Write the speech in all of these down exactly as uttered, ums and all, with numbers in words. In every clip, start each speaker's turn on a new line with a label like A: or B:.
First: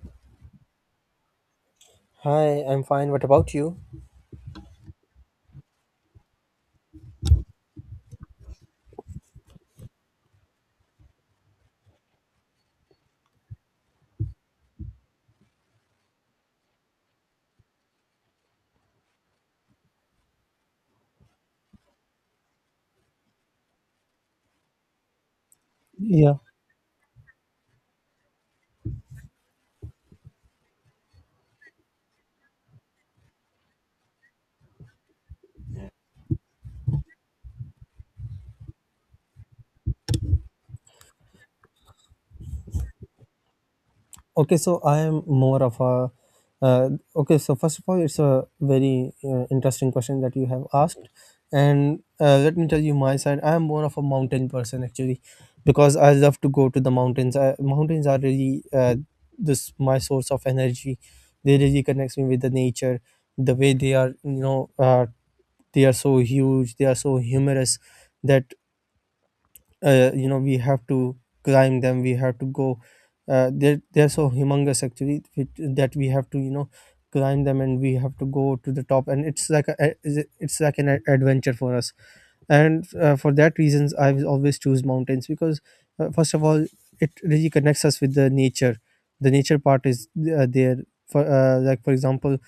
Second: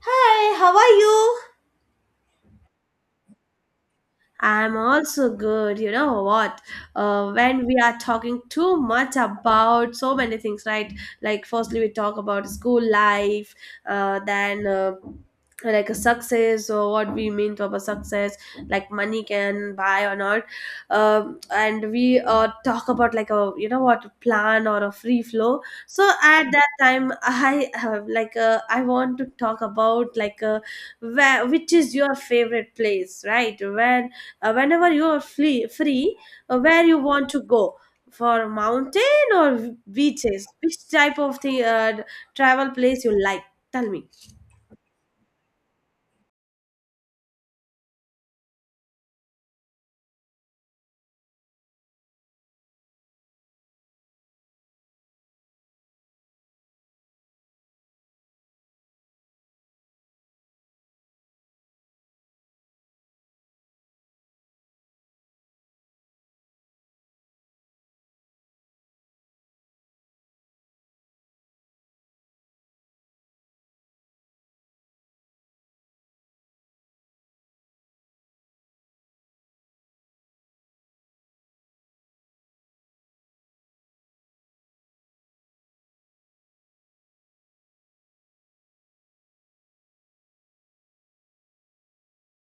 A: Hi, how are you?
B: Hi, I'm fine. What about you?
A: I'm also good. You know what? Uh, when we are talking too much about so many things, right? Like, firstly, we talk about school life, uh, then uh, like a success or what we mean to about success, like money can buy or not. Um, and we uh, talk about like a, you know what, plan or a free flow. So
B: Yeah.
A: at that time, I have like, uh, I want to talk about like a where which is your favorite place, right? Where uh, whenever you are free, free uh, where you want to go, for mountain or beaches, which type of the uh, travel place you like, tell me.
B: Okay. So I am more of a. Uh, okay. So first of all, it's a very uh, interesting question that you have asked, and uh, let me tell you my side. I am more of a mountain person actually, because I love to go to the mountains. I, mountains are really uh, this my source of energy. They really connects me with the nature. The way they are, you know, uh, they are so huge. They are so humorous that uh, you know we have to climb them, we have to go, uh, they're, they're so humongous actually which, that we have to you know climb them, and we have to go to the top, and it's like a, a- it's like an a- adventure for us. And uh, for that reasons I will always choose mountains because uh, first of all it really connects us with the nature. The nature part is uh, there for, uh, like for example,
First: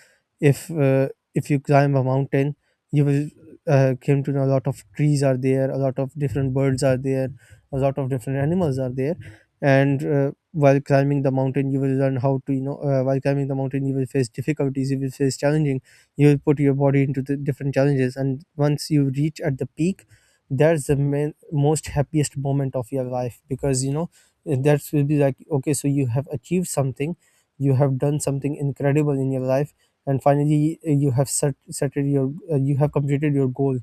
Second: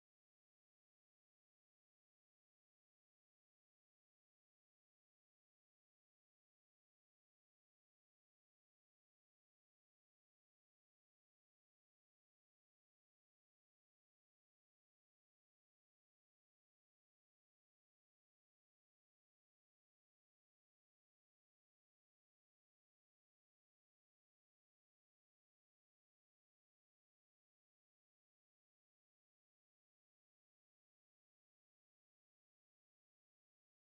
B: if uh, if you climb a mountain you will uh, came to know a lot of trees are there, a lot of different birds are there, a lot of different animals are there. And uh, while climbing the mountain you will learn how to, you know, uh, while climbing the mountain you will face difficulties, you will face challenging, you will put your body into the different challenges, and once you reach at the peak, that's the main, most happiest moment of your life, because you know eh, that will be like okay, so you have achieved something, you have done something incredible in your life, and finally uh, you have set, set your uh, you have completed your goal.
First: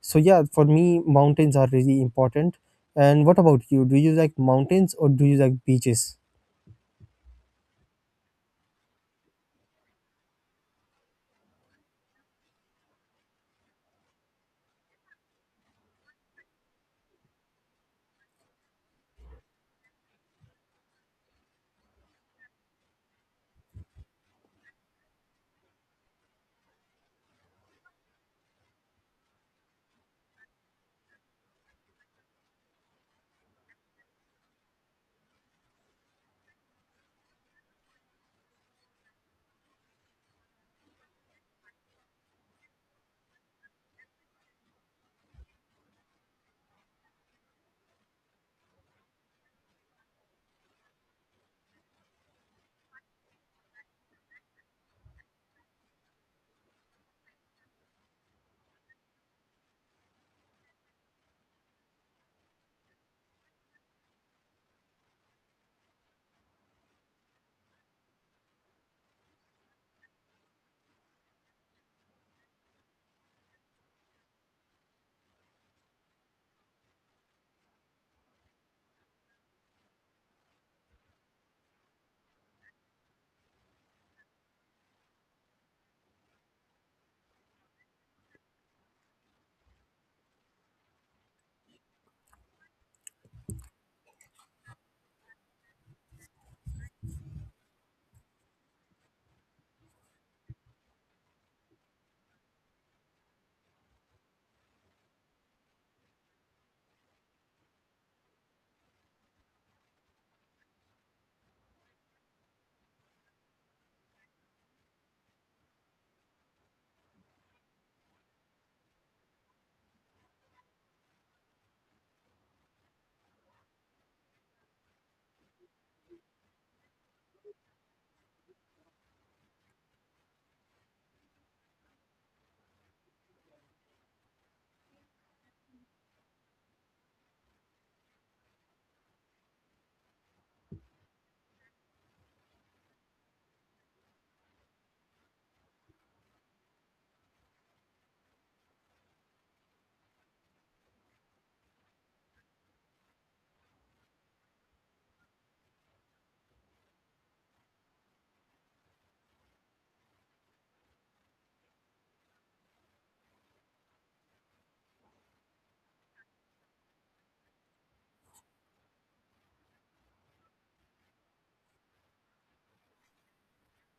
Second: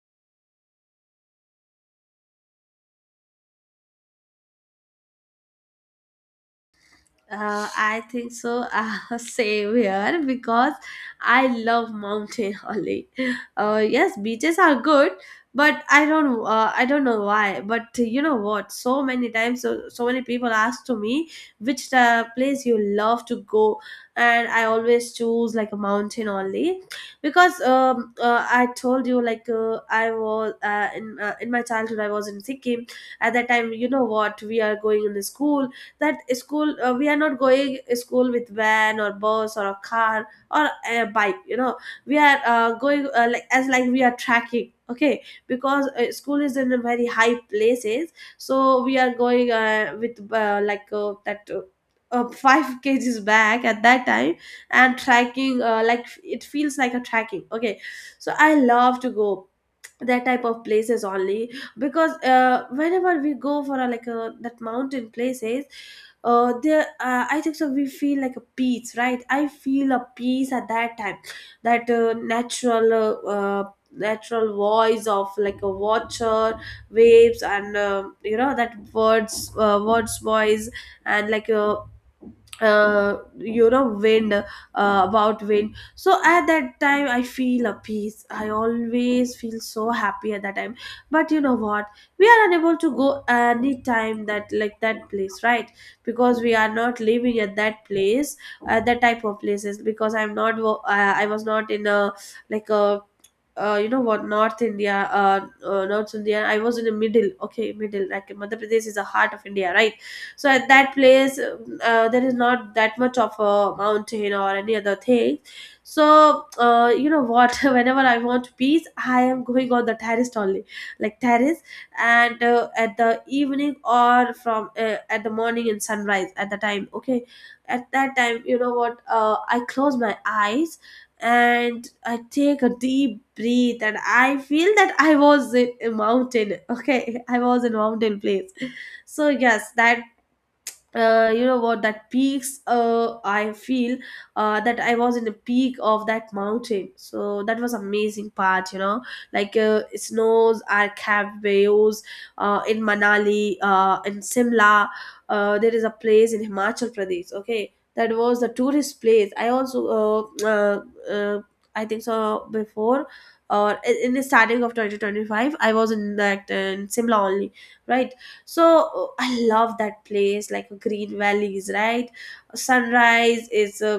B: So yeah, for me mountains are really important. And what about you, do you like mountains or do you like beaches?
A: Uh, I think so. Uh, same here because I love mountain only. Uh, yes, beaches are good, but I don't. Uh, I don't know why. But uh, you know what? So many times, so, so many people ask to me which uh, place you love to go, and I always choose like a mountain only because um, uh, I told you like uh, I was uh, in uh, in my childhood I was in Sikkim. At that time, you know what? We are going in the school, that school uh, we are not going school with van or bus or a car or a bike, you know we are uh, going uh, like as like we are tracking, okay? Because uh, school is in a very high places, so we are going uh, with uh, like uh, that uh, uh, five kgs back at that time and tracking uh, like it feels like a tracking, okay? So I love to go that type of places only because uh, whenever we go for a, like a, that mountain places, uh, there uh, I think so we feel like a peace, right? I feel a peace at that time, that uh, natural uh, uh, natural voice of like a watcher waves and uh, you know that words uh, words voice and like a uh, you know wind uh, about wind. So at that time I feel a peace, I always feel so happy at that time. But you know what? We are unable to go any time that, like that place, right? Because we are not living at that place, at that type of places because I'm not wo- uh, I was not in a like a uh, you know what north India, uh, uh north India. I was in the middle, okay? Middle, like Madhya Pradesh is the heart of India, right? So at that place uh, uh, there is not that much of a mountain or any other thing. So uh, you know what, whenever I want peace, I am going on the terrace only, like terrace. And uh, at the evening or from uh, at the morning in sunrise at the time, okay? At that time, you know what, uh, I close my eyes and I take a deep breath and I feel that I was in a mountain, okay? I was in a mountain place. So yes, that uh, you know what, that peaks uh, I feel uh, that I was in the peak of that mountain, so that was amazing part, you know. Like uh, snows are caves uh, in Manali, uh, in Simla, uh, there is a place in Himachal Pradesh, okay? That was the tourist place. I also uh, uh, uh, I think so, before or in in the starting of twenty twenty-five I was in that uh, in Simla only, right? So uh, I love that place like uh, green valleys, right? Sunrise is uh,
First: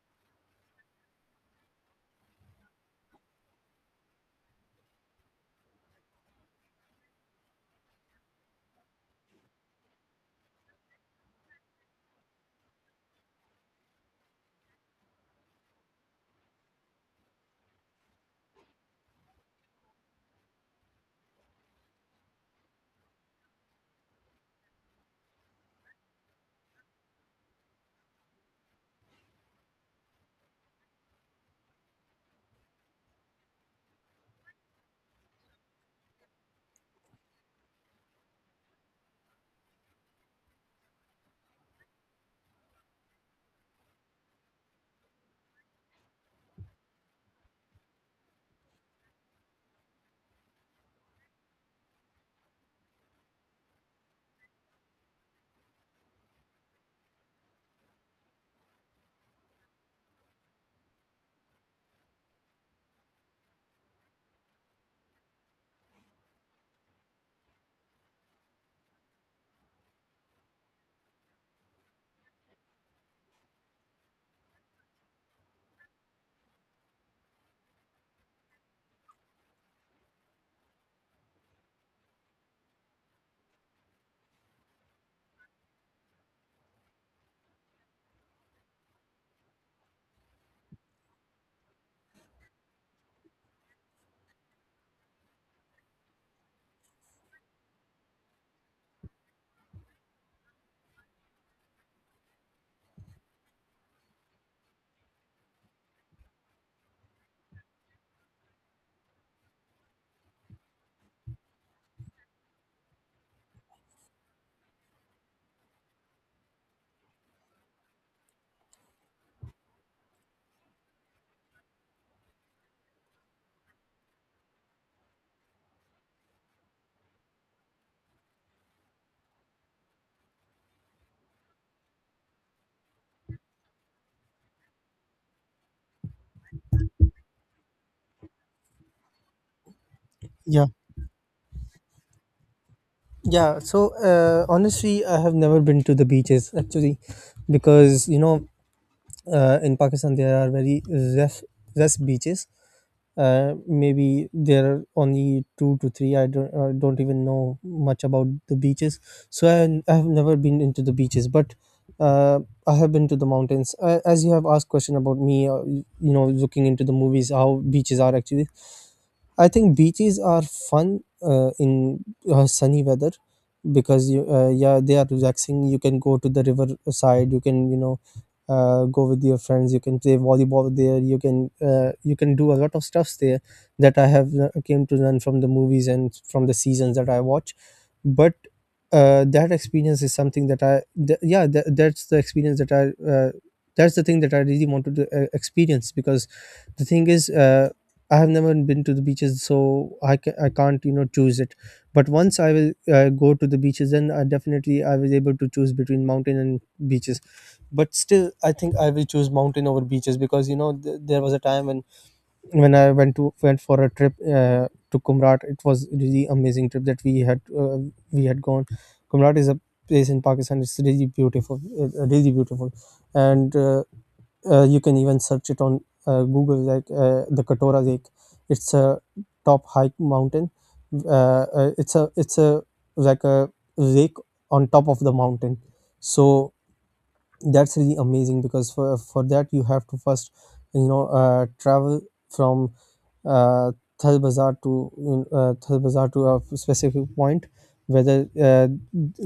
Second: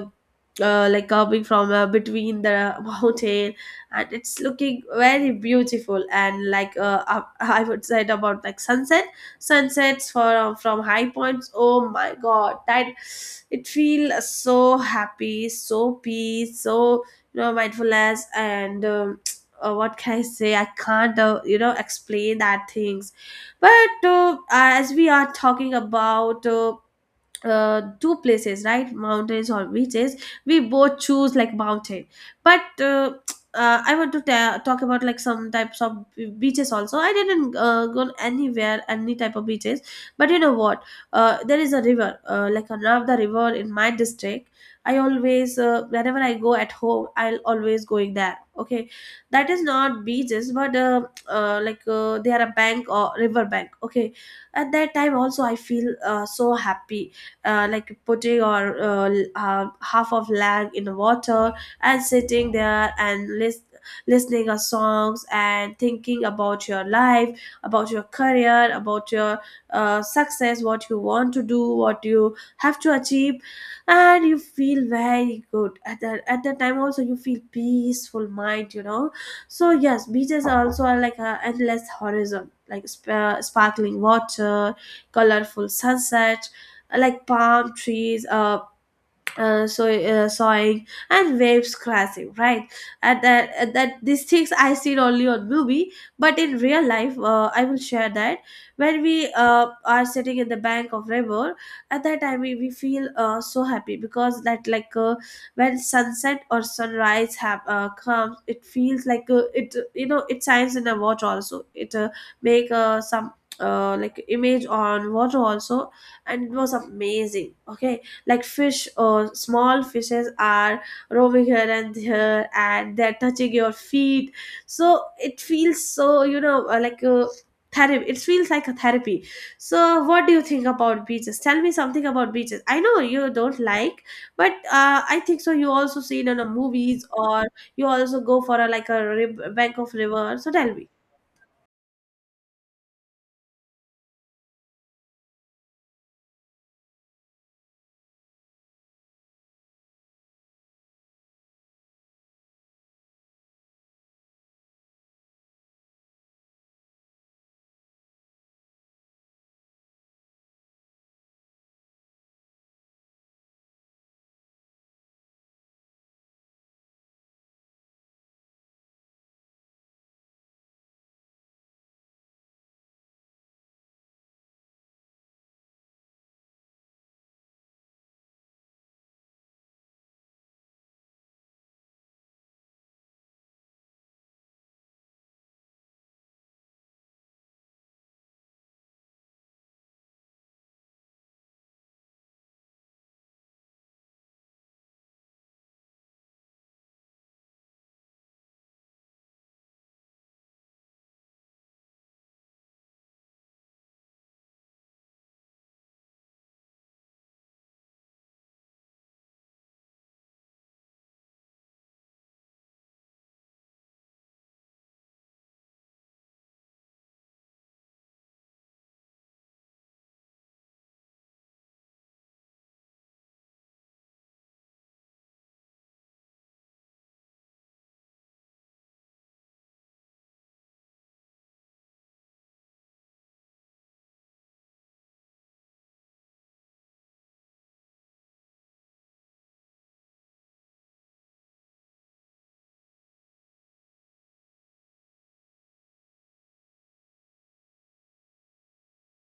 A: uh, like coming from uh, between the mountain, and it's looking very beautiful. And like uh, up- I would say it about like sunset, sunsets for uh, from high points, oh my god, that it feels so happy, so peace, so, you know, mindfulness. And um, uh, what can I say, I can't uh, you know explain that things. But uh, as we are talking about uh, uh, two places, right? Mountains or beaches, we both choose like mountain. But uh, uh, I want to ta- talk about like some types of beaches also. I didn't uh, go anywhere any type of beaches. But you know what, uh, there is a river uh, like a Narmada river in my district. I always, uh, whenever I go at home, I'll always going there, okay? That is not beaches, but uh, uh, like uh, they are a bank or river bank, okay? At that time also I feel uh, so happy, uh, like putting or uh, uh, half of leg in water and sitting there and list, listening a songs and thinking about your life, about your career, about your uh, success, what you want to do, what you have to achieve. And you feel very good at that, at that time also you feel peaceful mind, you know. So yes, beaches are also are like a endless horizon, like sp- uh, sparkling water, colorful sunset, like palm trees uh uh, so uh, sawing and waves crashing, right? And that, and that, these things I seen only on movie. But in real life, uh, I will share that, when we uh, are sitting in the bank of river, at that time we, we feel uh, so happy because that, like uh, when sunset or sunrise have uh, comes, it feels like uh, it, you know, it shines in a watch also, it uh, make uh, some uh, like image on water also, and it was amazing, okay? Like fish or small fishes are roaming here and there and they're touching your feet. So it feels so, you know, uh, like a therapy, it feels like a therapy. So what do you think about beaches? Tell me something about beaches. I know you don't like, but uh, I think so you also see it on the movies, or you also go for a, like a, rib- bank of river. So
B: Yeah.
A: tell me.
B: Yeah, so uh, honestly, I have never been to the beaches actually, because you know uh, in Pakistan there are very rough, rough beaches. Uh, maybe there are only two to three. I don't I don't even know much about the beaches, so I, I have never been into the beaches, but uh, I have been to the mountains. Uh, as you have asked question about me, uh, you know, looking into the movies, how beaches are actually. I think beaches are fun uh, in uh, sunny weather because you uh, yeah they are relaxing. You can go to the river side. You can you know uh, go with your friends, you can play volleyball there, you can uh, you can do a lot of stuffs there that I have uh, came to learn from the movies and from the seasons that I watch. But uh, that experience is something that i th- yeah that, that's the experience that I uh, that's the thing that I really wanted to uh, experience, because the thing is, uh, I have never been to the beaches, so i, ca- I can't you know choose it. But once I will uh, go to the beaches, then I definitely I was able to choose between mountain and beaches. But still I think I will choose mountain over beaches, because you know th- there was a time when when I went to went for a trip uh, to Kumrat. It was really amazing trip that we had. Uh, we had gone, Kumrat is a place in Pakistan, it's really beautiful, uh, uh, really beautiful. And uh, uh, you can even search it on uh, Google, like uh, the Katora Lake. It's a top hike mountain. Uh, uh, it's a it's a like a lake on top of the mountain. So that's really amazing, because for for that you have to first you know uh, travel from uh, Thal Bazaar to mm, uh, Thal Bazaar to a specific point, whether uh,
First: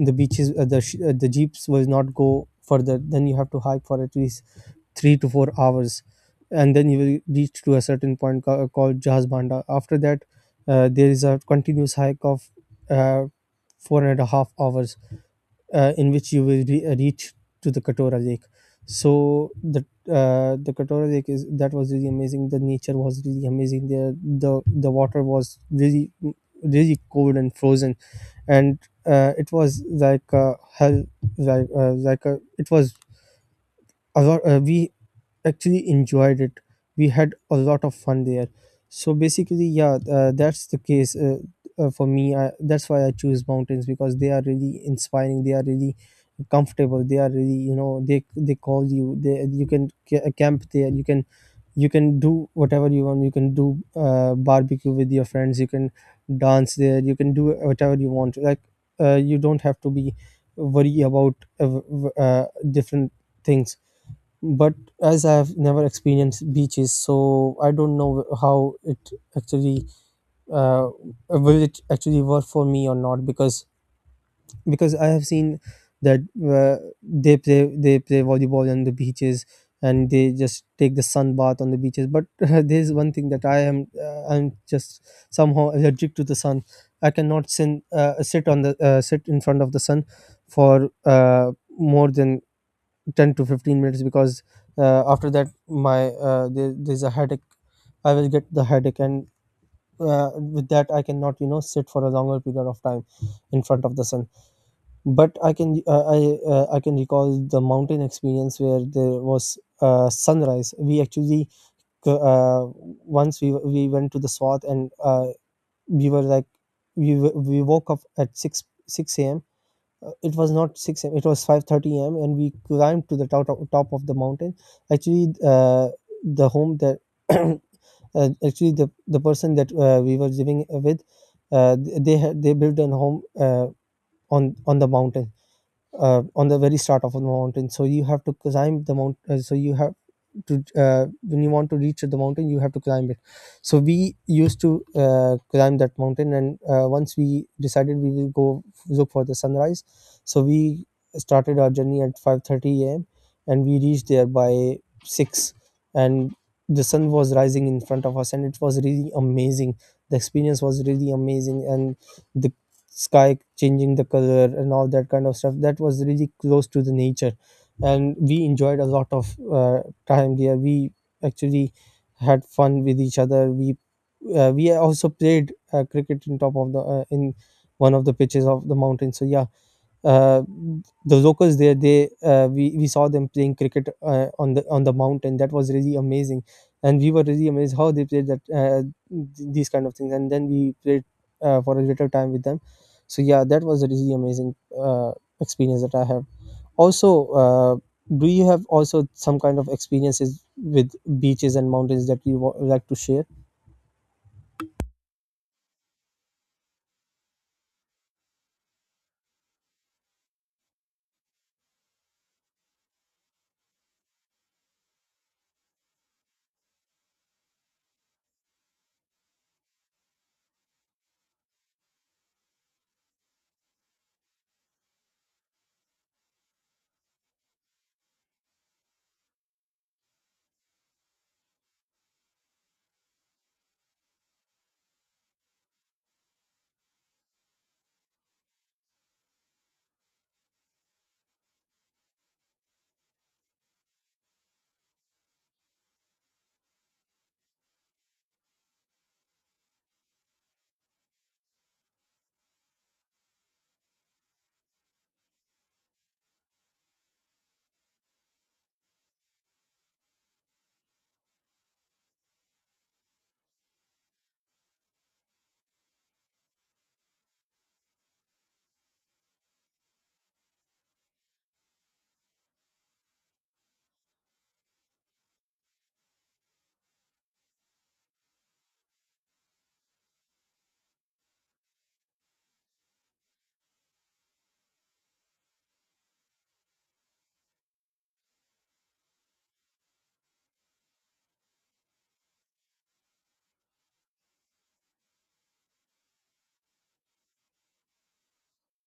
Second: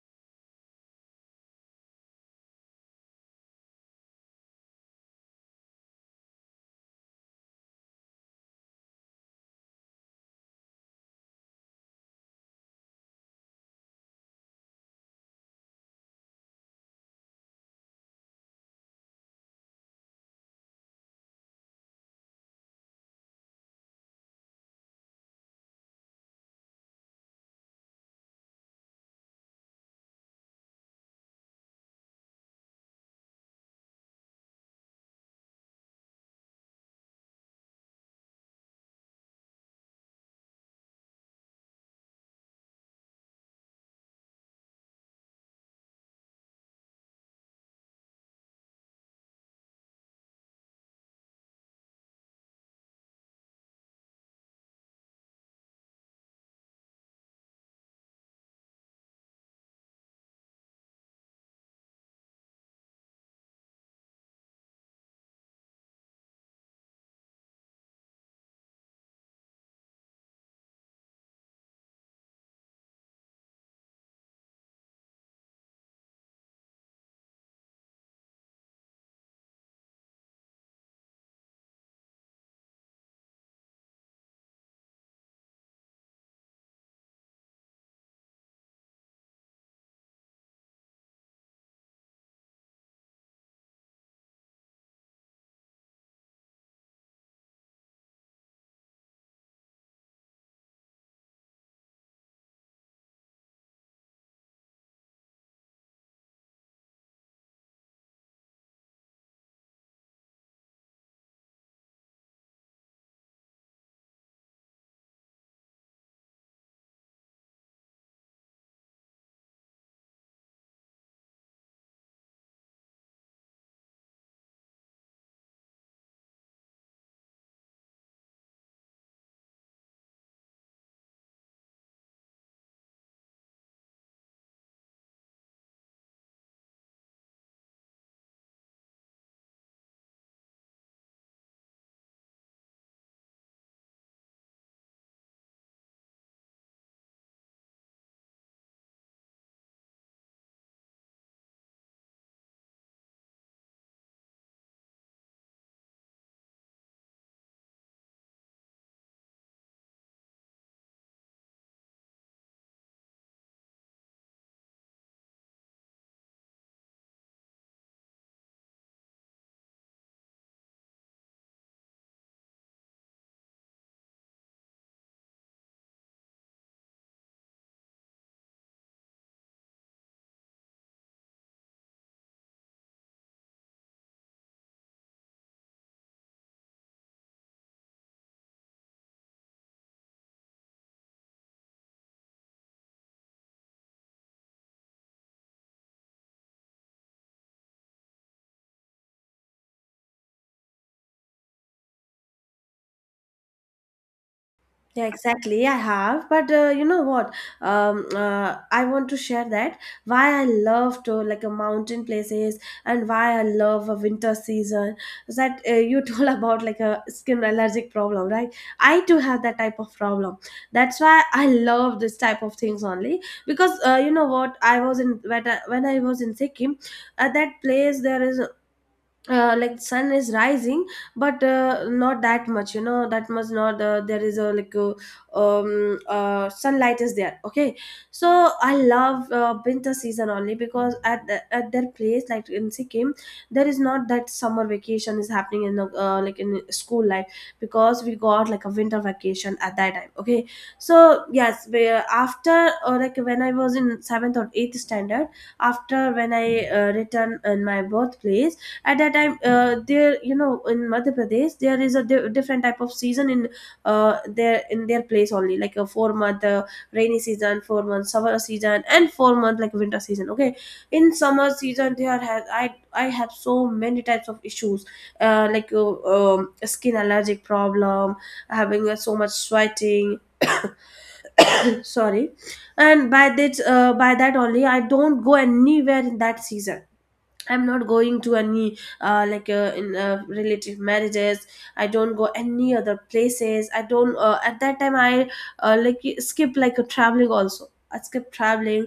B: the beaches uh, the sh- uh, the jeeps will not go further. Then you have to hike for at least three to four hours, and then you will reach to a certain point ca- called Jahaz Banda. After that uh, there is a continuous hike of uh, four and a half hours, uh, in which you will re- uh, reach to the Katora Lake. So the, uh, the Katora Lake, is that was really amazing. The nature was really amazing. There the the water was really really cold and frozen, and uh, it was like uh, hell, like uh, like uh, it was. A lot- Uh, we actually enjoyed it. We had a lot of fun there. So basically, yeah, uh, that's the case, uh, uh, for me. I, that's why I choose mountains, because they are really inspiring. They are really comfortable. They are really, you know, they they call you. They You can ca- uh, camp there. You can you can do whatever you want. You can do uh, barbecue with your friends. You can dance there. You can do whatever you want. Like uh, you don't have to be worry about uh, w- w- uh, different things. But as I have never experienced beaches, so I don't know how it actually uh, will it actually work for me or not, because because I have seen that uh, they play they play volleyball on the beaches, and they just take the sun bath on the beaches. But there's one thing that I am uh, I'm just somehow allergic to the sun. I cannot sin, uh, sit on the uh, sit in front of the sun for uh, more than ten to fifteen minutes, because uh, after that my uh, there, there's a headache, I will get the headache. And uh, with that I cannot you know sit for a longer period of time in front of the sun. But i can uh, i uh, I can recall the mountain experience where there was uh, sunrise. We actually uh, once we we went to the Swath, and uh, we were like we w- we woke up at 6 6 a.m. Uh, it was not six a m, it was five thirty a m, and we climbed to the top, top of the mountain. Actually uh, the home that uh, actually the the person that uh, we were living with, uh, they had they built a home uh, on on the mountain, uh, on the very start of the mountain. So you have to climb the mountain. Uh, so you have to uh, when you want to reach the mountain you have to climb it. So we used to uh, climb that mountain, and uh, once we decided we will go look for the sunrise. So we started our journey at five thirty a m, and we reached there by six, and the sun was rising in front of us, and it was really amazing. The experience was really amazing, and the sky changing the color and all that kind of stuff, that was really close to the nature. And we enjoyed a lot of uh, time there. We actually had fun with each other. We uh, we also played uh, cricket in top of the uh, in one of the pitches of the mountain. So yeah, uh, the locals there, they uh, we, we saw them playing cricket uh, on the on the mountain. That was really amazing, and we were really amazed how they played that, uh, th- these kind of things. And then we played uh, for a little time with them. So yeah, that was a really amazing uh, experience that I have. Also uh, do you have also some kind of experiences with beaches and mountains that you wa- like to share?
A: Yeah, exactly. Yeah, I have, but uh, you know what? Um, uh, I want to share that why I love to like a mountain places and why I love a winter season. Is that uh, you told about like a skin allergic problem, right? I too have that type of problem. That's why I love this type of things only, because uh, you know what, I was in when I, when I was in Sikkim, at that place there is uh, like sun is rising, but uh, not that much, you know that much, not uh, there is a like a, um uh, sunlight is there, okay? So I love uh, winter season only because at the, at their place like in Sikkim there is not that summer vacation is happening in the, uh, like in school life, because we got like a winter vacation at that time, okay? So yes we, after, or like when I was in seventh or eighth standard, after when I uh, returned in my birthplace. At that time uh, there, you know in Madhya Pradesh there is a di- different type of season in uh, their, in their place only, like a four month uh, rainy season, four month summer season, and four month like winter season, okay? In summer season there has i i have so many types of issues, uh, like uh, um, skin allergic problem, having uh, so much sweating. Sorry. And by that, uh, by that only, I don't go anywhere in that season. I'm not going to any uh, like uh, in uh, relative marriages, I don't go any other places. I don't uh, at that time I uh, like skip like a traveling, also I skip traveling.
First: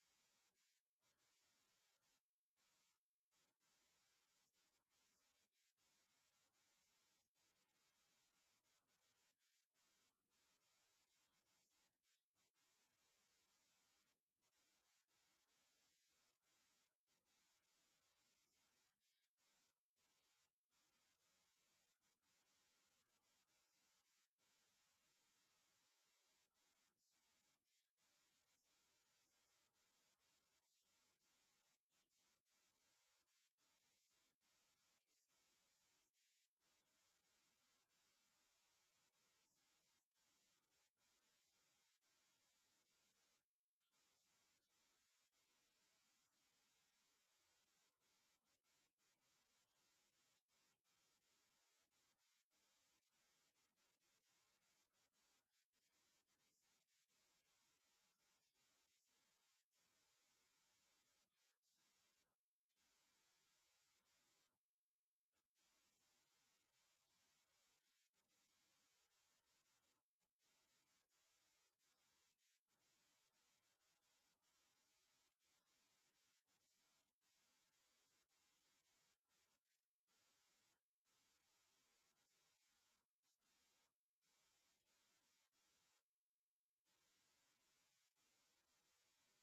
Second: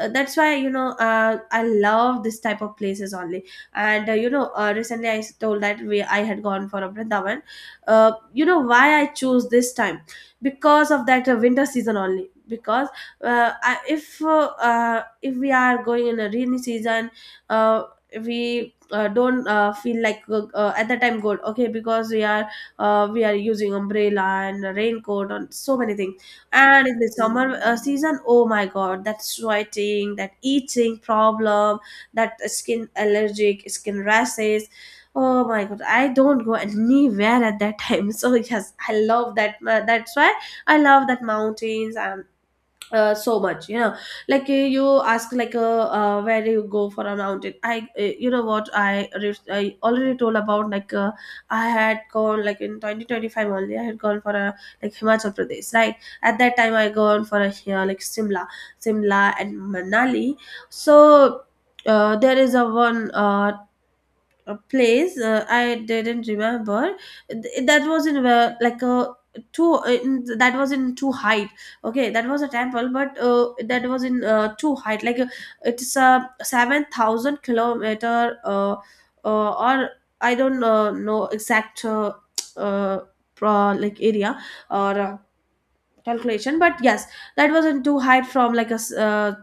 A: uh, That's why, you know, uh, I love this type of places only. And uh, you know uh, recently I told that we I had gone for a Vrindavan. uh, you know why I choose this time? Because of that uh, winter season only, because uh, I, if uh, uh, if we are going in a rainy season, uh, we uh, don't uh, feel like uh, uh, at the time good, okay? Because we are, uh, we are using umbrella and raincoat and so many things. And in the summer uh, season, oh my god, that sweating, that itching problem, that skin allergic, skin rashes, oh my god, I don't go anywhere at that time. So yes, I love that uh, that's why I love that mountains and uh, so much, you know. Like uh, you ask like uh, uh, where do you go for a mountain? I uh, you know what, i re- I already told about like uh, I had gone like in twenty twenty-five only, I had gone for a like Himachal Pradesh, right? At that time I gone for a here like Simla, Simla and Manali. So uh, there is a one uh, A place, uh, I didn't remember. Th- that was in uh, like a two in, that was in two height. Okay, that was a temple, but uh, that was in uh, two height, like uh, it's a seven thousand kilometer uh, uh, or I don't uh, know exact uh, uh, pro, like area or uh, calculation, but yes, that was in two height from like a s- uh,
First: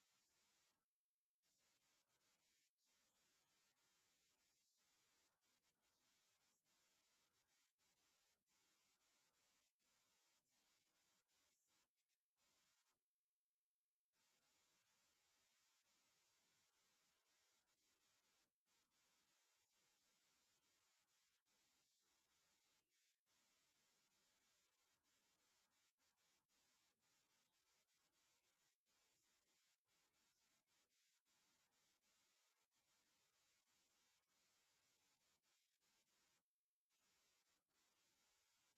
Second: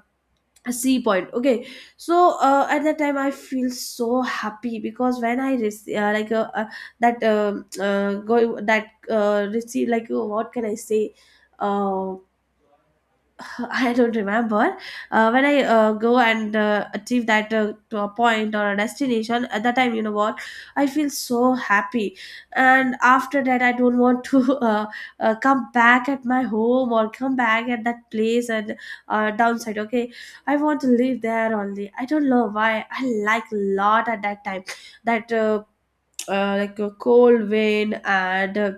A: a C point. Okay, so uh, at that time I feel so happy because when I receive uh, like uh, uh, that um uh, go that uh, receive, like, uh, what can I say? uh, I don't remember. Uh, when I uh, go and uh, achieve that uh, to a point or a destination, at that time, you know what, I feel so happy. And after that, I don't want to uh, uh, come back at my home or come back at that place and uh, downside. Okay, I want to live there only. I don't know why. I like lot at that time. That uh, uh, like a cold wind and uh,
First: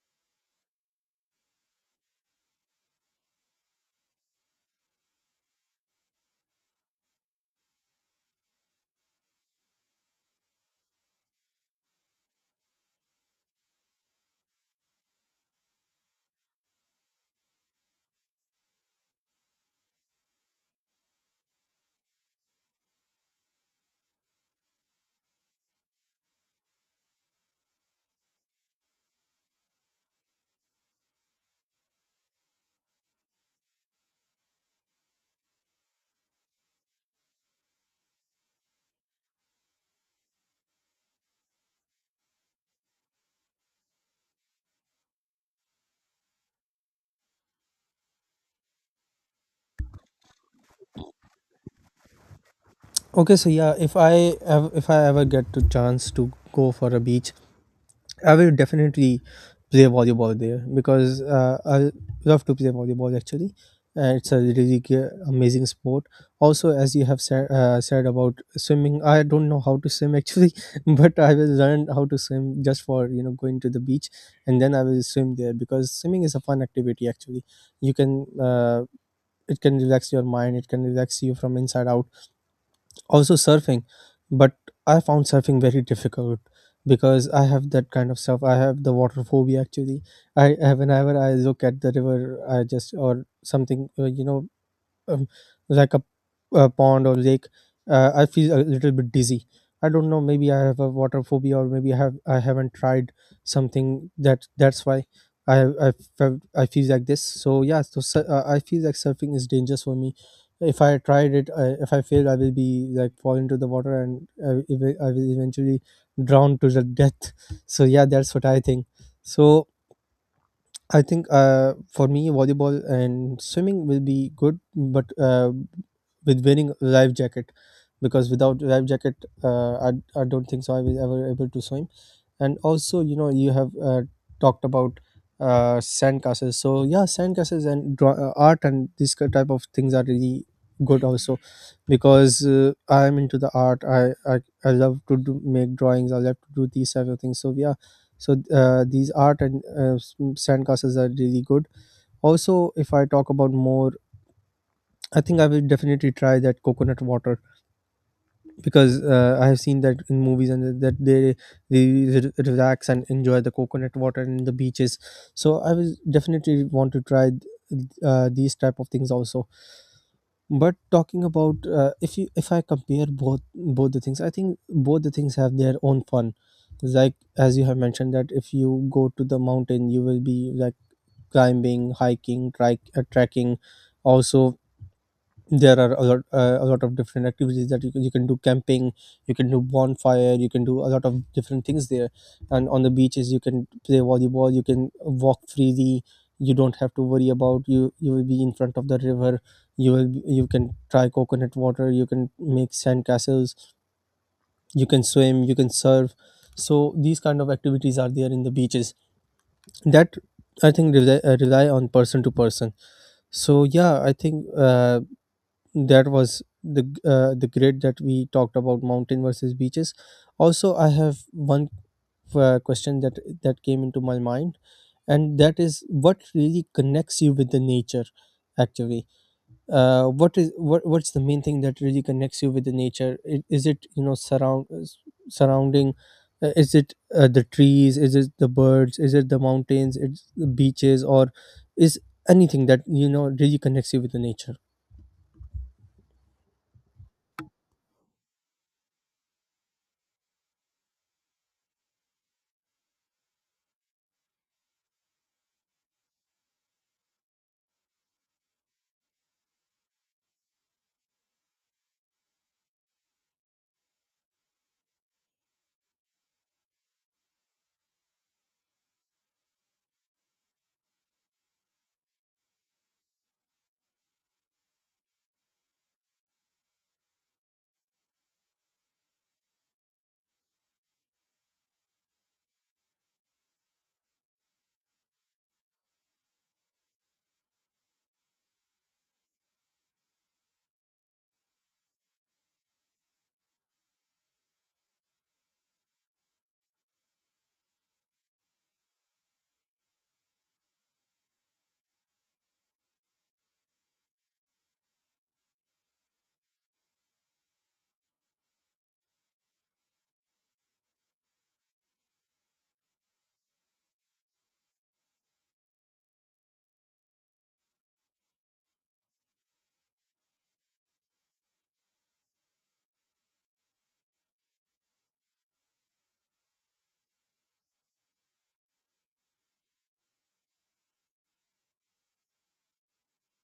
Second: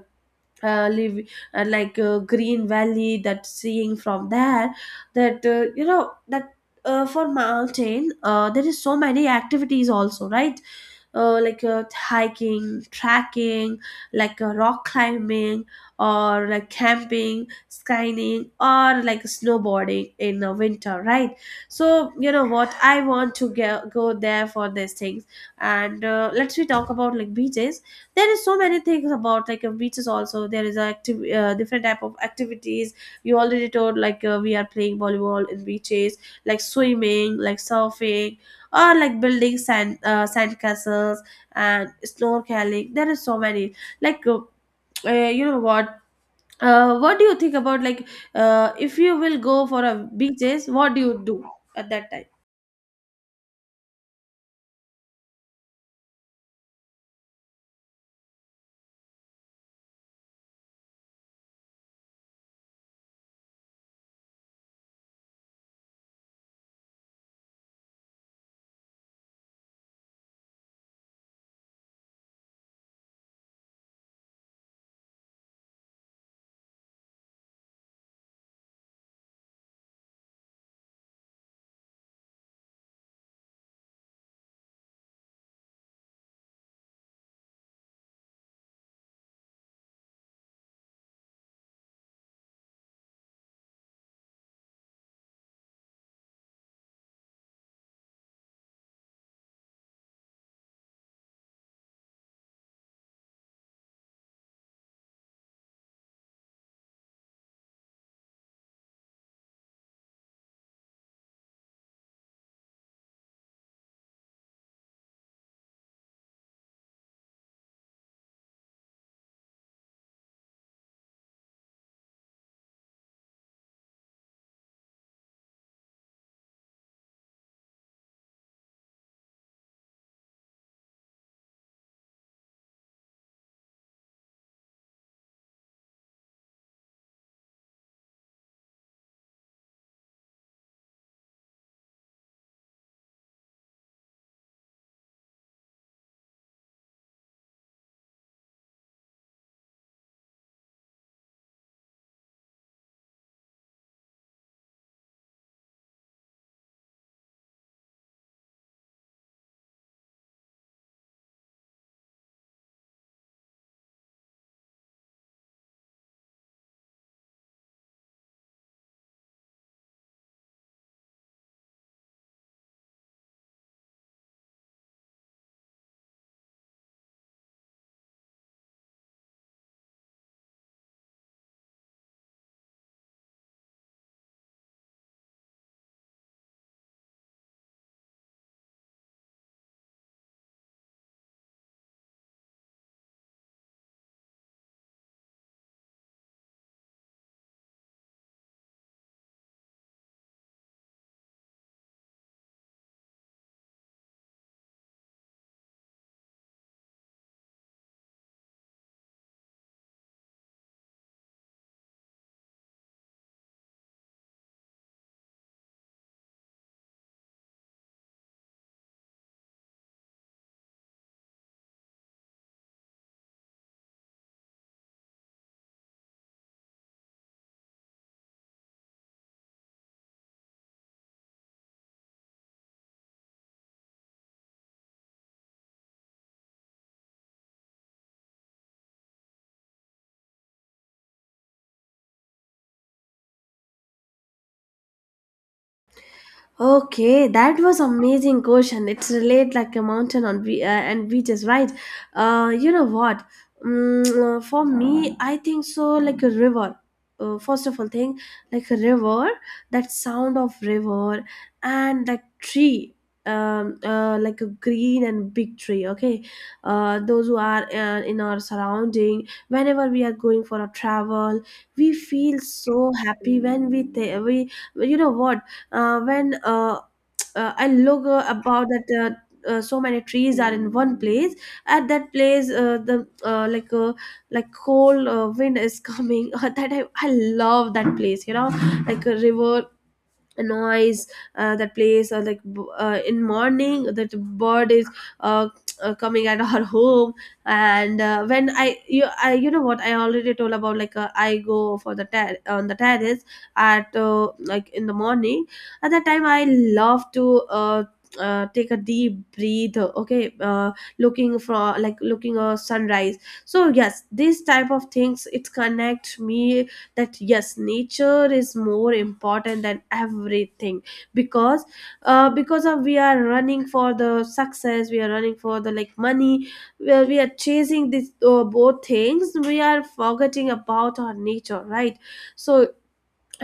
A: uh, live uh, like uh, green valley that seeing from there, that uh, you know that uh, for mountain, uh, there is so many activities also, right? Uh, like uh, hiking, trekking, like, uh, rock climbing, or like camping, skiing, or like snowboarding in the winter, right? So you know what, I want to get, go there for these things. And uh, let's we talk about like beaches. There is so many things about like uh, beaches also. There is a active uh, different type of activities. You already told like uh, we are playing volleyball in beaches, like swimming, like surfing, or like building sand uh, sand castles and snorkeling. There is so many, like, uh, uh, you know what, uh, what do you think about like, uh, if you will go for a beaches, what do you do at that time?
B: Okay, so yeah, if i ev- if I ever get to chance to go for a beach, I will definitely play volleyball there, because uh, I love to play volleyball actually. Uh, it's a really g- amazing sport. Also, as you have said, uh, said about swimming, I don't know how to swim actually, but I will learn how to swim just for you know going to the beach, and then I will swim there because swimming is a fun activity actually. You can uh, it can relax your mind, it can relax you from inside out. Also surfing, but I found surfing very difficult because I have that kind of stuff, I have the water phobia actually. I I- whenever I look at the river, I just or something, uh, you know, um, like a, a pond or lake, uh, I feel a little bit dizzy. I don't know. Maybe I have a water phobia, or maybe I have I haven't tried something, that that's why I I felt I feel like this. So yeah, so sur- uh, I feel like surfing is dangerous for me. If I tried it, I, if I fail, I will be like fall into the water, and I, will- I will eventually drown to the death. So yeah, that's what I think. So I think uh, for me, volleyball and swimming will be good, but uh, with wearing a life jacket, because without life jacket, uh, I, I don't think so I will ever able to swim. And also you know you have uh, talked about uh, sandcastles. So yeah, sandcastles and draw, uh, art and these ki- type of things are really good also, because uh, I am into the art. I, I I love to do, make drawings, I love to do these type of things. So yeah, so uh, these art and uh, s- sandcastles are really good also. If I talk about more, I think I will definitely try that coconut water, because uh, I have seen that in movies and that they really re- relax and enjoy the coconut water and the beaches. So I will definitely want to try uh, these type of things also. But talking about uh, if you if I compare both both the things, I think both the things have their own fun. Like as you have mentioned, that if you go to the mountain, you will be like climbing, hiking, trike, uh, trekking, also there are a lot uh, a lot of different activities that you can, you can do camping, you can do bonfire, you can do a lot of different things there. And on the beaches you can play volleyball, you can walk freely, you don't have to worry about. You you will be in front of the river, you will be- you can try coconut water, you can make sand castles, you can swim, you can surf. So these kind of activities are there in the beaches, that I think rely, uh, rely on person to person. So yeah, I think uh, that was the g- uh, the grid that we talked about, mountain versus beaches. Also I have one uh, question that that came into my mind, and that is, what really connects you with the nature? Actually, uh, what is what what's the main thing that really connects you with the nature? I- is it you know surround s- surrounding? Uh, is it uh, the trees, is it the birds, is it the mountains, it's the beaches, or is anything that you know really connects you with the nature?
A: Okay, that was amazing question. It's relate like a mountain on be- uh, and beaches, right? Uh, you know what? Mm, uh, for me, I think so. Like a river. Uh, first of all, thing, like a river. That sound of river and that tree. Um, uh, like a green and big tree. Okay, uh, those who are uh, in our surrounding, whenever we are going for a travel, we feel so happy when we th- we you know what, uh, when uh, uh, I look uh, about that, uh, uh, so many trees are in one place. At that place, uh, the uh, like uh, like cold uh, wind is coming that I, I love that place, you know, like a river, a noise, uh, that plays or like b- uh, in morning that the bird is uh, uh, coming at our home. And uh, when I you I you know what, I already told about like uh, I go for the ter- on the terrace at uh, like in the morning. At that time I love to uh, uh, take a deep breathe, okay, uh, looking for, like, looking a sunrise. So yes, these type of things, it connects me that yes, nature is more important than everything. Because uh, because of we are running for the success, we are running for the like money, where we are chasing these uh, both things, we are forgetting about our nature, right? So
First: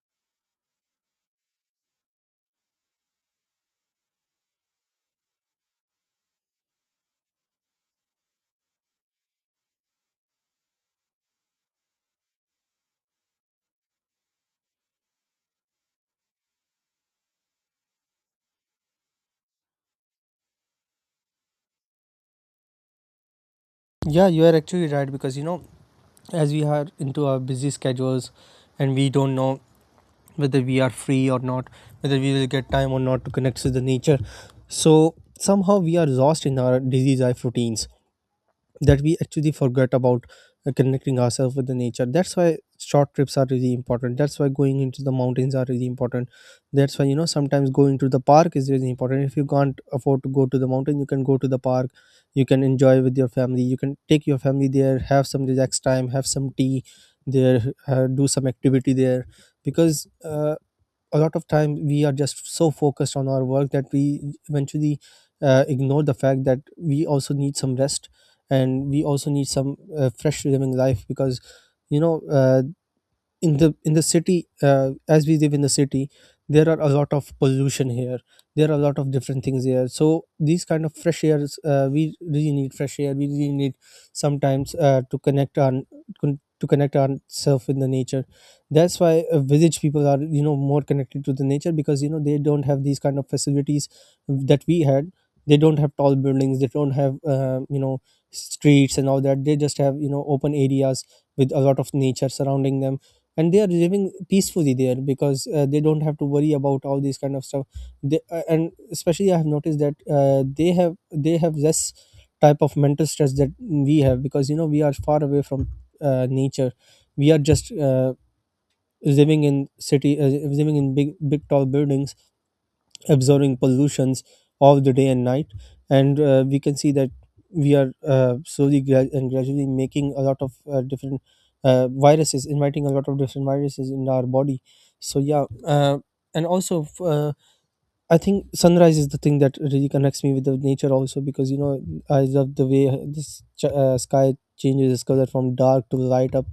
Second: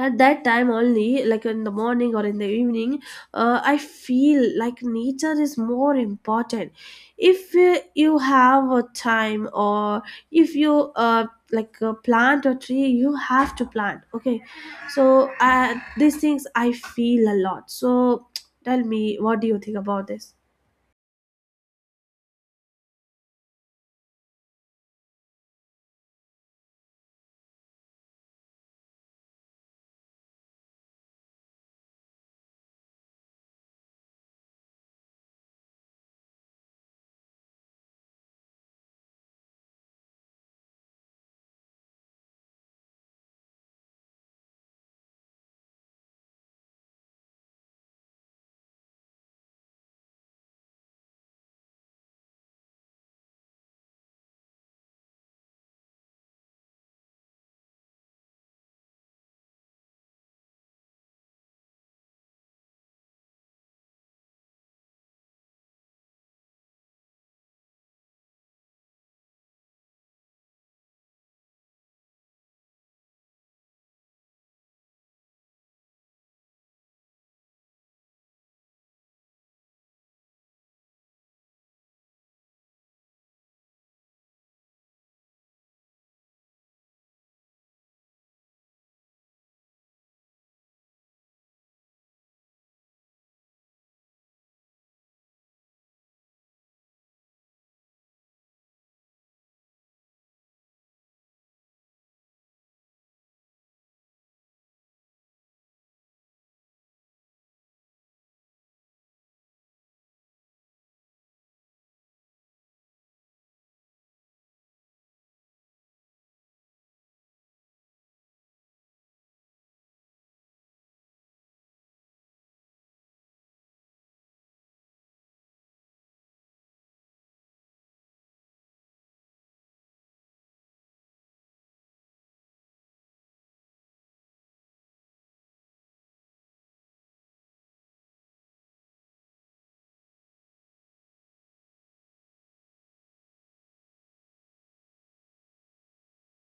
A: at that time only, like in the morning or in the evening, uh, I feel like nature is more important. If uh, you have a time, or if you uh, like uh, plant a tree, you have to plant, okay? So uh, these things I feel a lot. So tell me, what do you think about this?
B: Yeah, you are actually right, because you know, as we are into our busy schedules and we don't know whether we are free or not, whether we will get time or not to connect with the nature. So somehow we are lost in our busy life routines, that we actually forget about uh, connecting ourselves with the nature. That's why short trips are really important, that's why going into the mountains are really important, that's why you know sometimes going to the park is really important. If you can't afford to go to the mountain, you can go to the park, you can enjoy with your family, you can take your family there, have some relaxed time, have some tea there, uh, do some activity there. Because uh, a lot of time we are just so focused on our work that we eventually uh, ignore the fact that we also need some rest, and we also need some uh, fresh living life. Because you know uh, in the in the city, uh, as we live in the city, there are a lot of pollution here, there are a lot of different things here. So these kind of fresh airs, uh, we really need fresh air, we really need sometimes uh, to connect on, con- to connect ourselves with the nature. That's why uh, village people are you know more connected to the nature, because you know they don't have these kind of facilities that we had. They don't have tall buildings, they don't have uh, you know streets and all that, they just have you know open areas with a lot of nature surrounding them. And they are living peacefully there, because uh, they don't have to worry about all these kind of stuff. They, uh, and especially I have noticed that uh, they have they have less type of mental stress that we have, because you know we are far away from uh, nature. We are just uh, living in city, uh, living in big big tall buildings, absorbing pollutions all the day and night. And uh, we can see that we are uh, slowly gra- and gradually making a lot of uh, different uh, viruses, inviting a lot of different viruses in our body. So yeah, uh, and also f- uh, I think sunrise is the thing that really connects me with the nature also, because you know I love the way this ch- uh, sky changes its color from dark to light up,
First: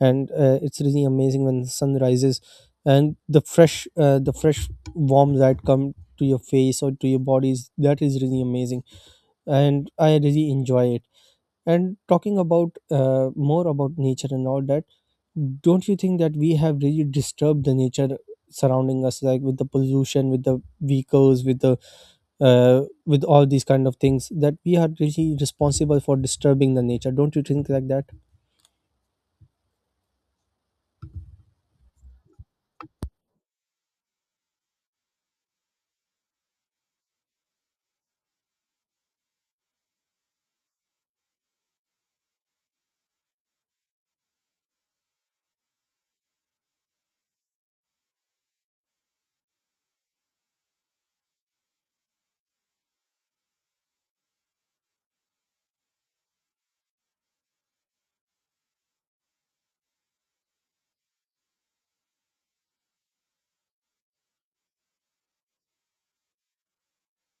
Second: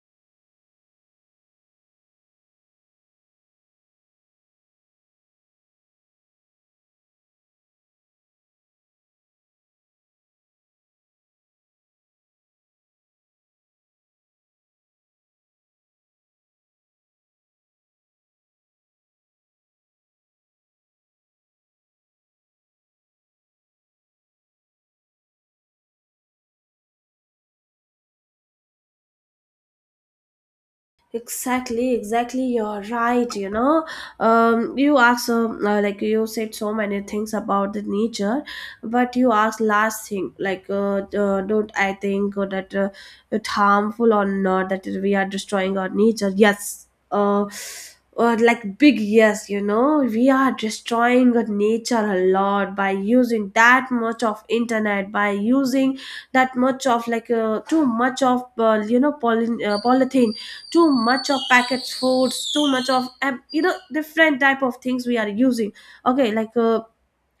B: and uh, it's really amazing when the sun rises, and the fresh uh, the fresh warm light come to your face or to your bodies. That is really amazing, and I really enjoy it. And talking about uh, more about nature and all that, don't you think that we have really disturbed the nature surrounding us, like with the pollution, with the vehicles, with the uh, with all these kind of things, that we are really responsible for disturbing the nature? Don't you think like that?
A: Exactly, exactly. You're right. You know, um, you asked um, uh, like you said so many things about the nature, but you asked last thing like, uh, uh, don't I think uh, that uh, it's harmful or not, that we are destroying our nature? Yes. Uh, uh, like big yes. You know, we are destroying our nature a lot by using that much of internet, by using that much of, like, uh, too much of, uh, you know, poly- uh, polythene, too much of packaged foods, too much of, um, you know, different type of things we are using. Okay, like uh,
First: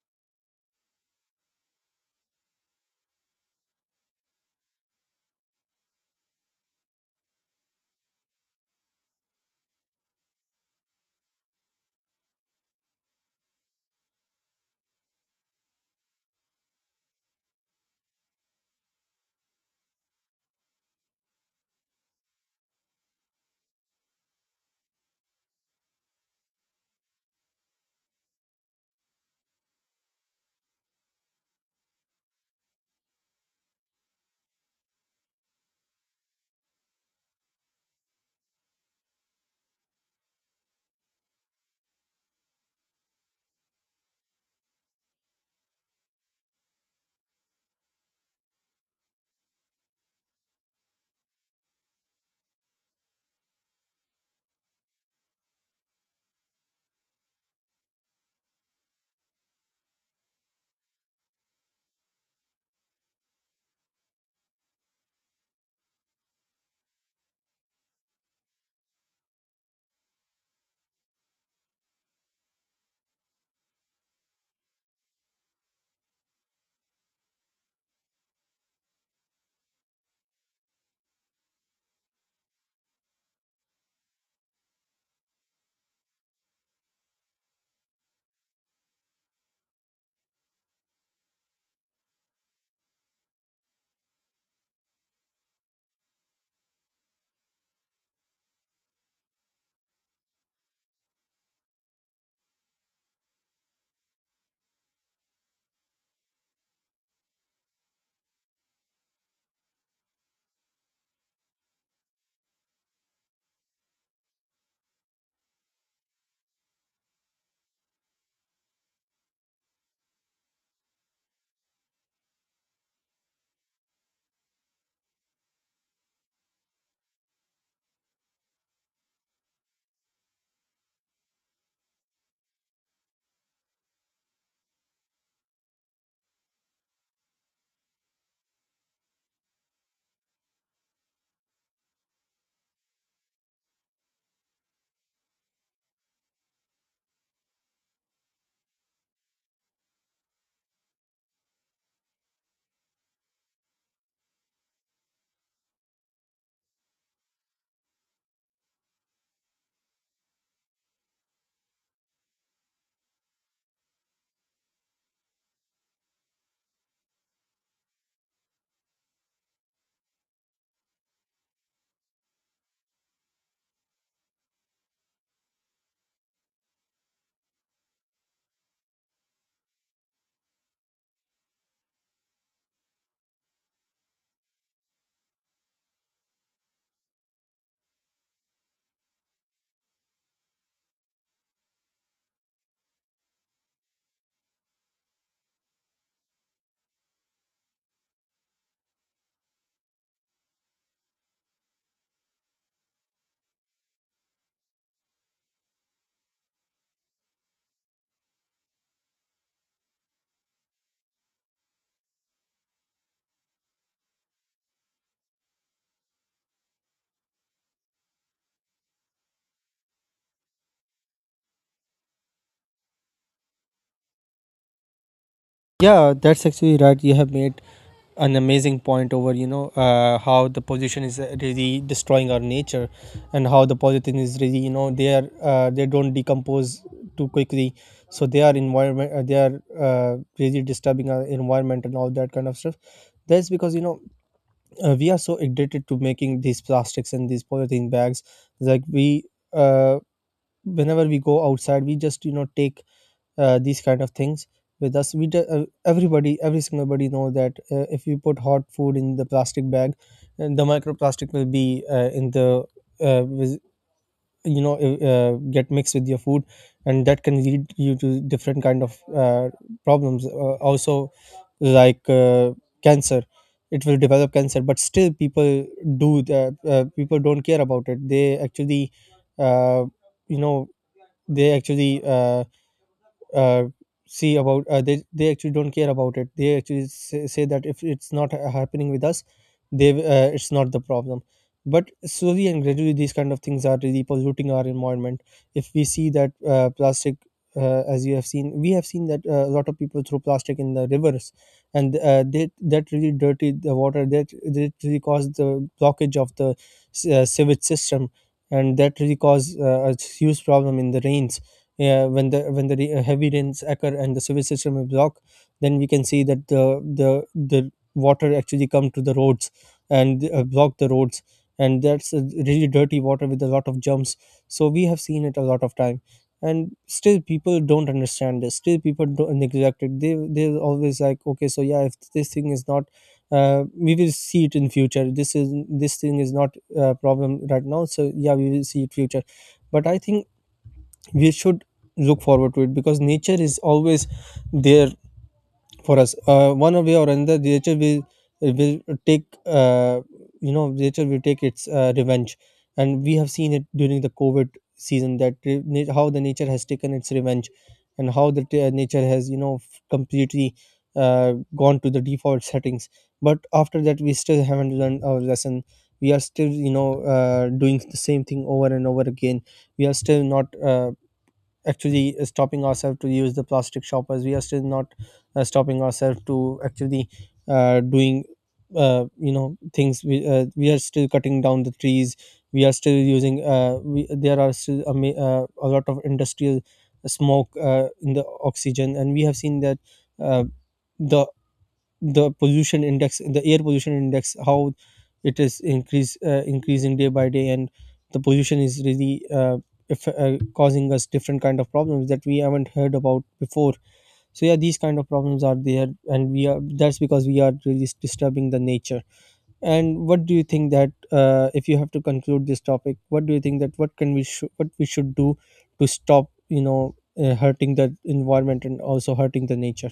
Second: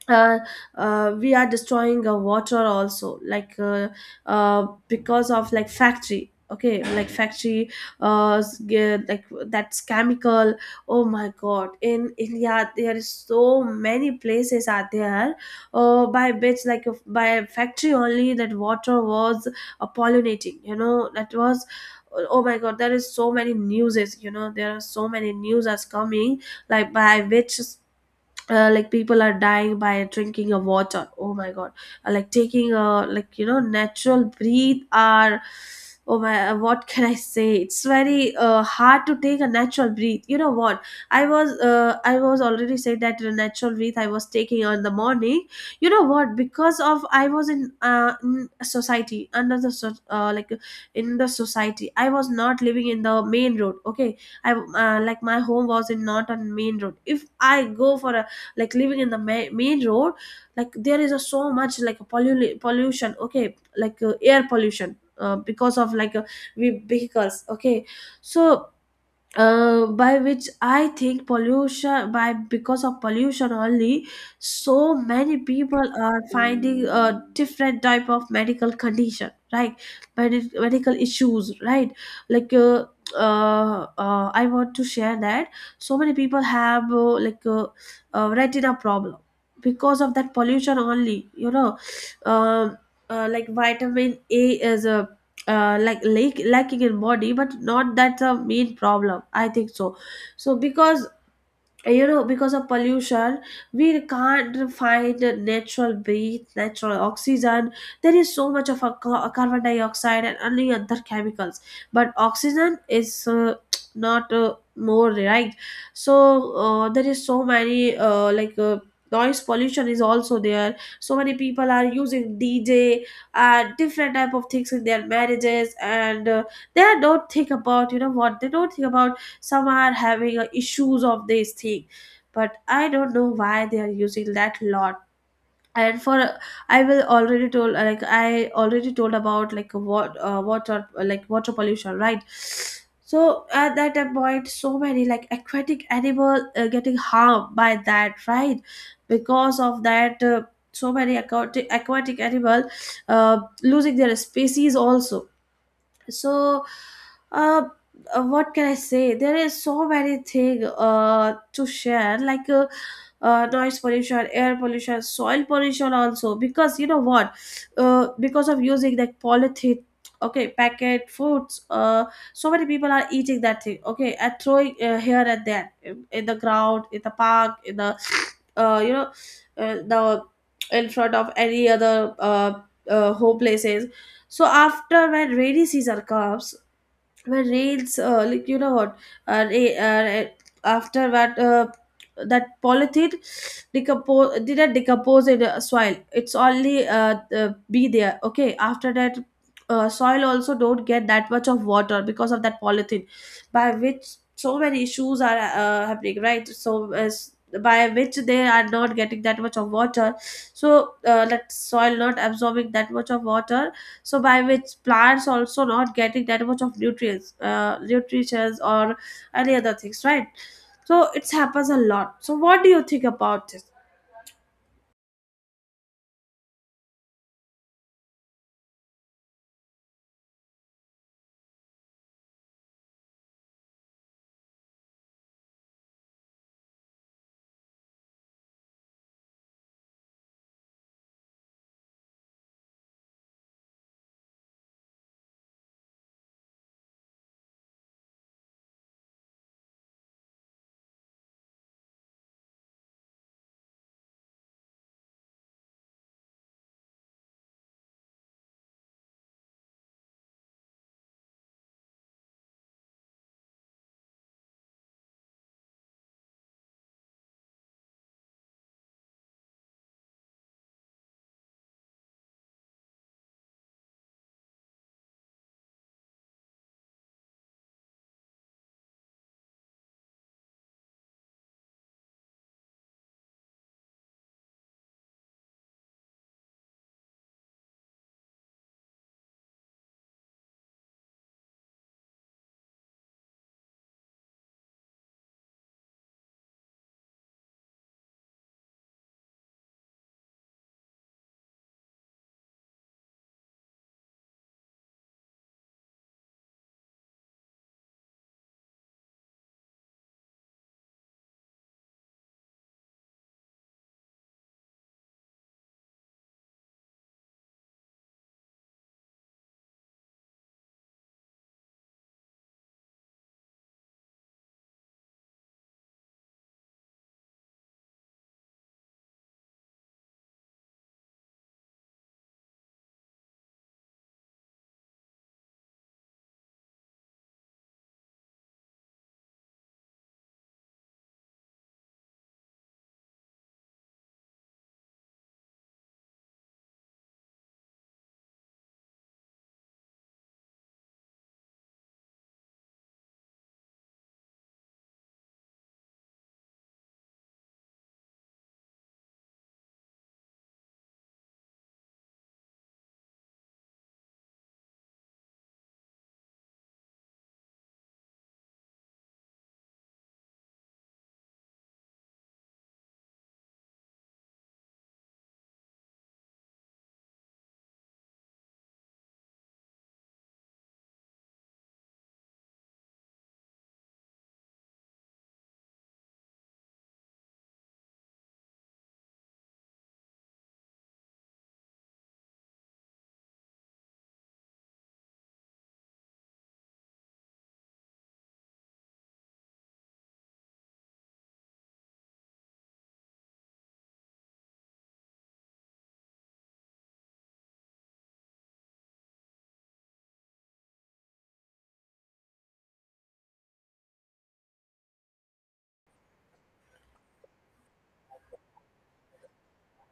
A: uh, uh, we are destroying uh, water also, like, uh, uh, because of like factory. Okay, like factory uh s- ge- like that's chemical. Oh my god, in India there is so many places are there uh by which, like, if- by factory only, that water was uh, pollinating, you know, that was, oh my god, there is so many newses, you know, there are so many news as coming, like by which, uh, like people are dying by drinking a water. Oh my god. Uh, like taking a, like, you know, natural breathe are, oh my, uh, what can I say, it's very uh, hard to take a natural breathe. You know what, i was uh, I was already said that the natural breathe I was taking on the morning. You know what, because of I was in uh in society, under the so- uh, like, in the society I was not living in the main road, okay? I uh, like my home was in not on main road. If I go for a like living in the ma- main road, like there is a so much like a pollu- pollution, okay, like uh, air pollution, uh, because of like uh, we vehicles, okay. So uh, by which I think pollution by because of pollution only, so many people are finding a different type of medical condition, right? Medi- medical issues, right? Like uh, uh, uh, I want to share that so many people have uh, like uh, uh, retina problem because of that pollution only. You know, um, uh, like vitamin A is a uh, like lack, lacking in body, but not that's a main problem I think so. So because, you know, because of pollution, we can't find natural breath, natural oxygen. There is so much of a ca- carbon dioxide and only other chemicals, but oxygen is uh, not uh, more, right? So uh, there is so many, uh, like uh, noise pollution is also there. So many people are using DJ and different type of things in their marriages, and uh, they don't think about, you know what, they don't think about, some are having uh, issues of this thing, but I don't know why they are using that lot. And for uh, I will already told uh, like I already told about like what uh, water uh, like water pollution, right? So at that point, so many like aquatic animal uh, getting harmed by that, right? Because of that, uh, so many aquatic, aquatic animal uh, losing their species also. So uh, uh, what can I say, there is so many thing uh, to share, like, uh, uh, noise pollution, air pollution, soil pollution also. Because you know what, uh, because of using like polythene, okay, packet foods, uh, so many people are eating that thing, okay, and throwing uh, here and there, in, in the ground, in the park, in the, uh, you know uh, the, in front of any other uh, uh, home places. So after, when rainy season comes, where rails, uh, like you know what, uh, ra- uh, after that, uh, that polythene decompose didn't decompose in the soil, it's only uh, uh, be there. Okay, after that, uh, soil also don't get that much of water because of that polythene, by which so many issues are uh, happening, right? So as by which they are not getting that much of water. So uh, that soil not absorbing that much of water, so by which plants also not getting that much of nutrients uh, nutrients or any other things, right? So it happens a lot. So what do you think about this?
B: Yeah, that's actually right. You have made an amazing point over you know uh, how the pollution is really destroying our nature, and how the polythene is really you know they are uh, they don't decompose too quickly, so they are environment uh, they are uh, really disturbing our environment and all that kind of stuff. That's because you know uh, we are so addicted to making these plastics and these polythene bags. Like we uh, Whenever we go outside, we just you know take uh, these kind of things with us. We ju- uh, everybody, every single body know that uh, if you put hot food in the plastic bag, and the microplastic will be uh, in the uh, with, you know uh, uh, get mixed with your food, and that can lead you to different kind of uh, problems uh, also, like uh, cancer. It will develop cancer. But still people do the uh, people don't care about it. They actually uh, you know, they actually uh, uh, see about uh, they they actually don't care about it. They actually say, say that, if it's not ha- happening with us, they uh, it's not the problem. But slowly and gradually these kind of things are really polluting our environment. If we see that uh, plastic, uh, as you have seen, we have seen that uh, a lot of people throw plastic in the rivers. And uh, they, that really dirty the water, that that really caused the blockage of the s- uh, sewage system, and that really caused uh, a huge problem in the rains. Yeah, when the when the re- heavy rains occur and the sewage system is blocked, then we can see that the the the water actually come to the roads and uh, block the roads, and that's a really dirty water with a lot of germs. So we have seen it a lot of time, and still people don't understand this. Still people don't uh, neglect it. They they're always like, okay, so yeah, if this thing is not. Uh, we will see it in future. This is this thing is not a problem right now. So yeah, we will see it future. But I think we should look forward to it, because nature is always there for us. Uh, one way or another, nature will will take uh, you know, nature will take its uh, revenge. And we have seen it during the covid season, that re- na- how the nature has taken its revenge, and how the t- uh, nature has you know f- completely uh, gone to the default settings. But after that we still haven't learned our lesson. We are still you know uh, doing the same thing over and over again. We are still not uh, actually stopping ourselves to use the plastic shoppers. We are still not uh, stopping ourselves to actually uh, doing uh, you know things. We, uh, we are still cutting down the trees, we are still using uh, we, there are still a, ma- uh, a lot of industrial smoke uh, in the oxygen. And we have seen that uh, the the pollution index, the air pollution index, how it is increase uh, increasing day by day. And the pollution is really uh, if, uh, causing us different kind of problems that we haven't heard about before. So yeah, these kind of problems are there, and we are, that's because we are really disturbing the nature. And what do you think, that uh, if you have to conclude this topic, what do you think that what can we sh- what we should do to stop you know uh, hurting the environment and also hurting the nature?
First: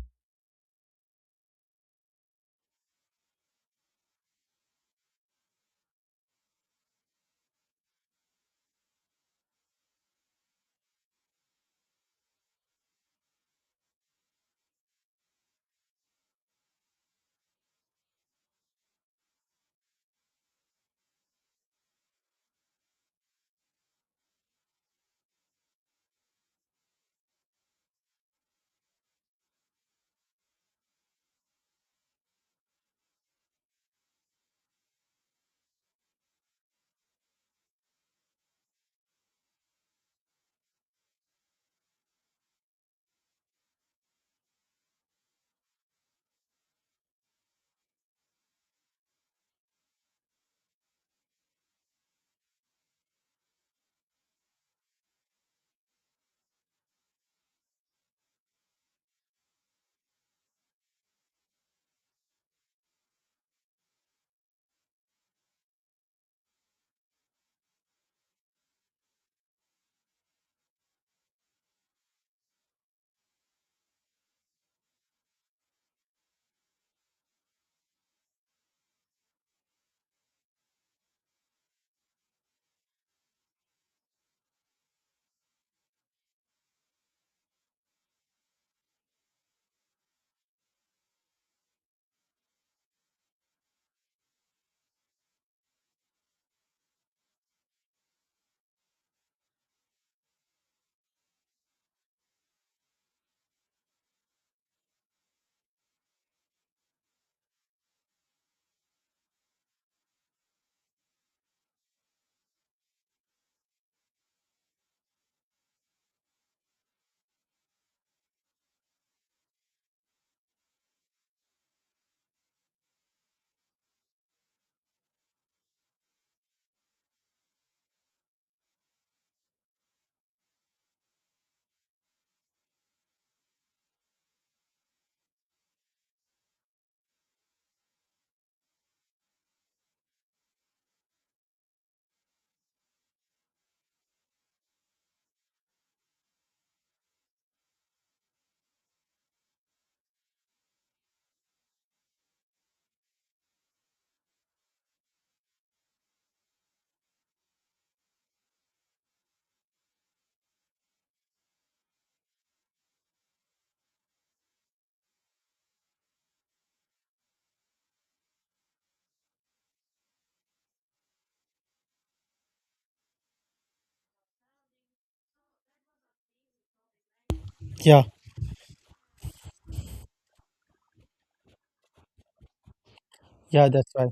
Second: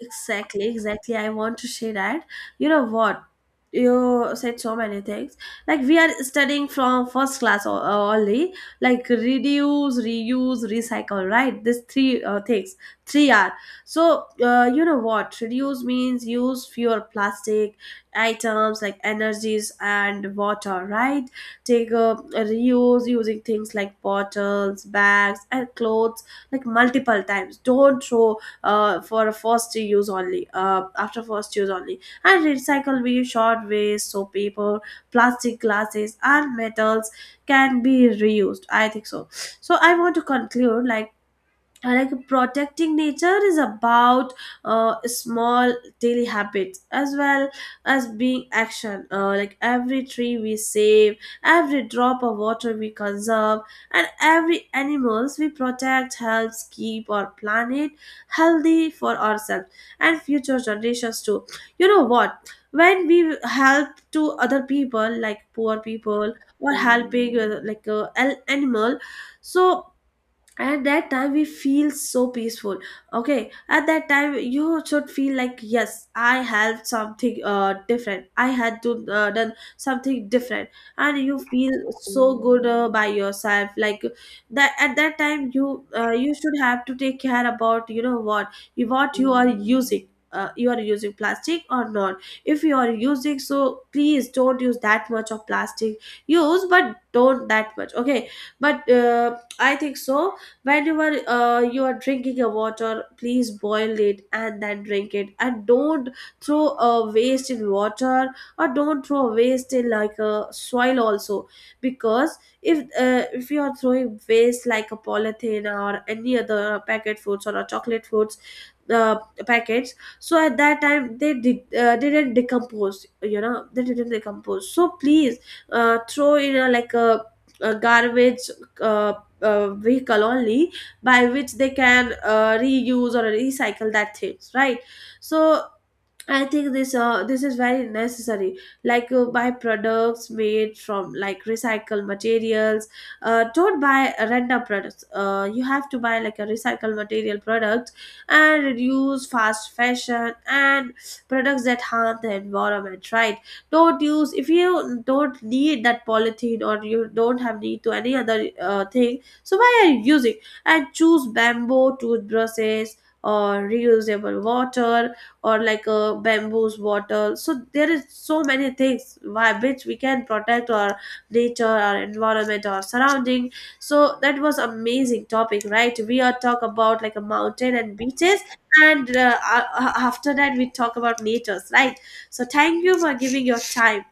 A: Exactly, exactly. I want to say that. You know what? You said so many things. Like, we are studying from first class o- uh, only, like reduce, reuse, recycle, right? These three uh, things, three R. So uh, you know what? Reduce means use fewer plastic items like energies and water, right? Take a reuse using things like bottles, bags, and clothes like multiple times. Don't throw uh, for first use only, uh, after first use only. And recycle be short waste, so paper, plastic, glasses, and metals can be reused, I think so. So I want to conclude like uh, like protecting nature is about uh, small daily habits as well as being action, uh, like every tree we save, every drop of water we conserve, and every animals we protect helps keep our planet healthy for ourselves and future generations too. You know what, when we help to other people, like poor people, or helping uh, like uh, an animal, so, and at that time we feel so peaceful. Okay, at that time you should feel like yes, I have something uh different, I had to uh, done something different, and you feel so good uh, by yourself. Like, that at that time you uh, you should have to take care about, you know what, you what you are using, uh, you are using plastic or not. If you are using, so please don't use that much of plastic. Use, but don't that much, okay? But uh, I think so, whenever uh, you are drinking a water, please boil it and then drink it, and don't throw a waste in water, or don't throw a waste in like a soil also. Because if uh, if you are throwing waste like a polythene or any other packet foods or a chocolate foods, uh, packets, so at that time they did, uh, didn't decompose, you know, they didn't decompose. So please uh, throw in a like a, a garbage uh, uh, vehicle only, by which they can uh, reuse or recycle that things, right? So I think this uh, this is very necessary. Like, uh, buy products made from like recycled materials. Uh, don't buy random products. Uh, you have to buy like a recycled material product, and reduce fast fashion and products that harm the environment. Right? Don't use if you don't need that polythene, or you don't have need to any other uh, thing. So why are you using? And choose bamboo toothbrushes or reusable water, or like a bamboo's bottle. So there is so many things by which we can protect our nature, our environment, our surrounding. So that was amazing topic, right? We are talk about like a mountain and
B: Yeah.
A: beaches, and uh, a- after that we talk about natures, right? So thank you for giving your
B: Yeah, that's
A: time.
B: right.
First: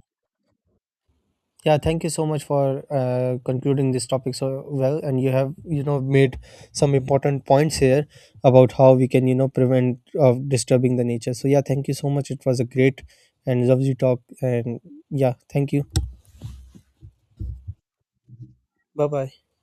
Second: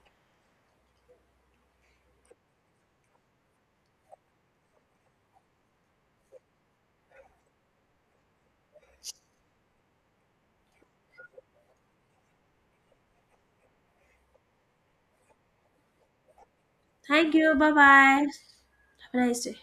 B: Yeah, thank you so much for uh, concluding this topic so well, and you have you know made some important points here about how we can you know prevent of disturbing the nature. So yeah, thank you so much. It was a great and lovely talk, and yeah, thank you.
A: Thank you, bye bye. Have
B: Bye
A: a
B: bye.
A: nice day.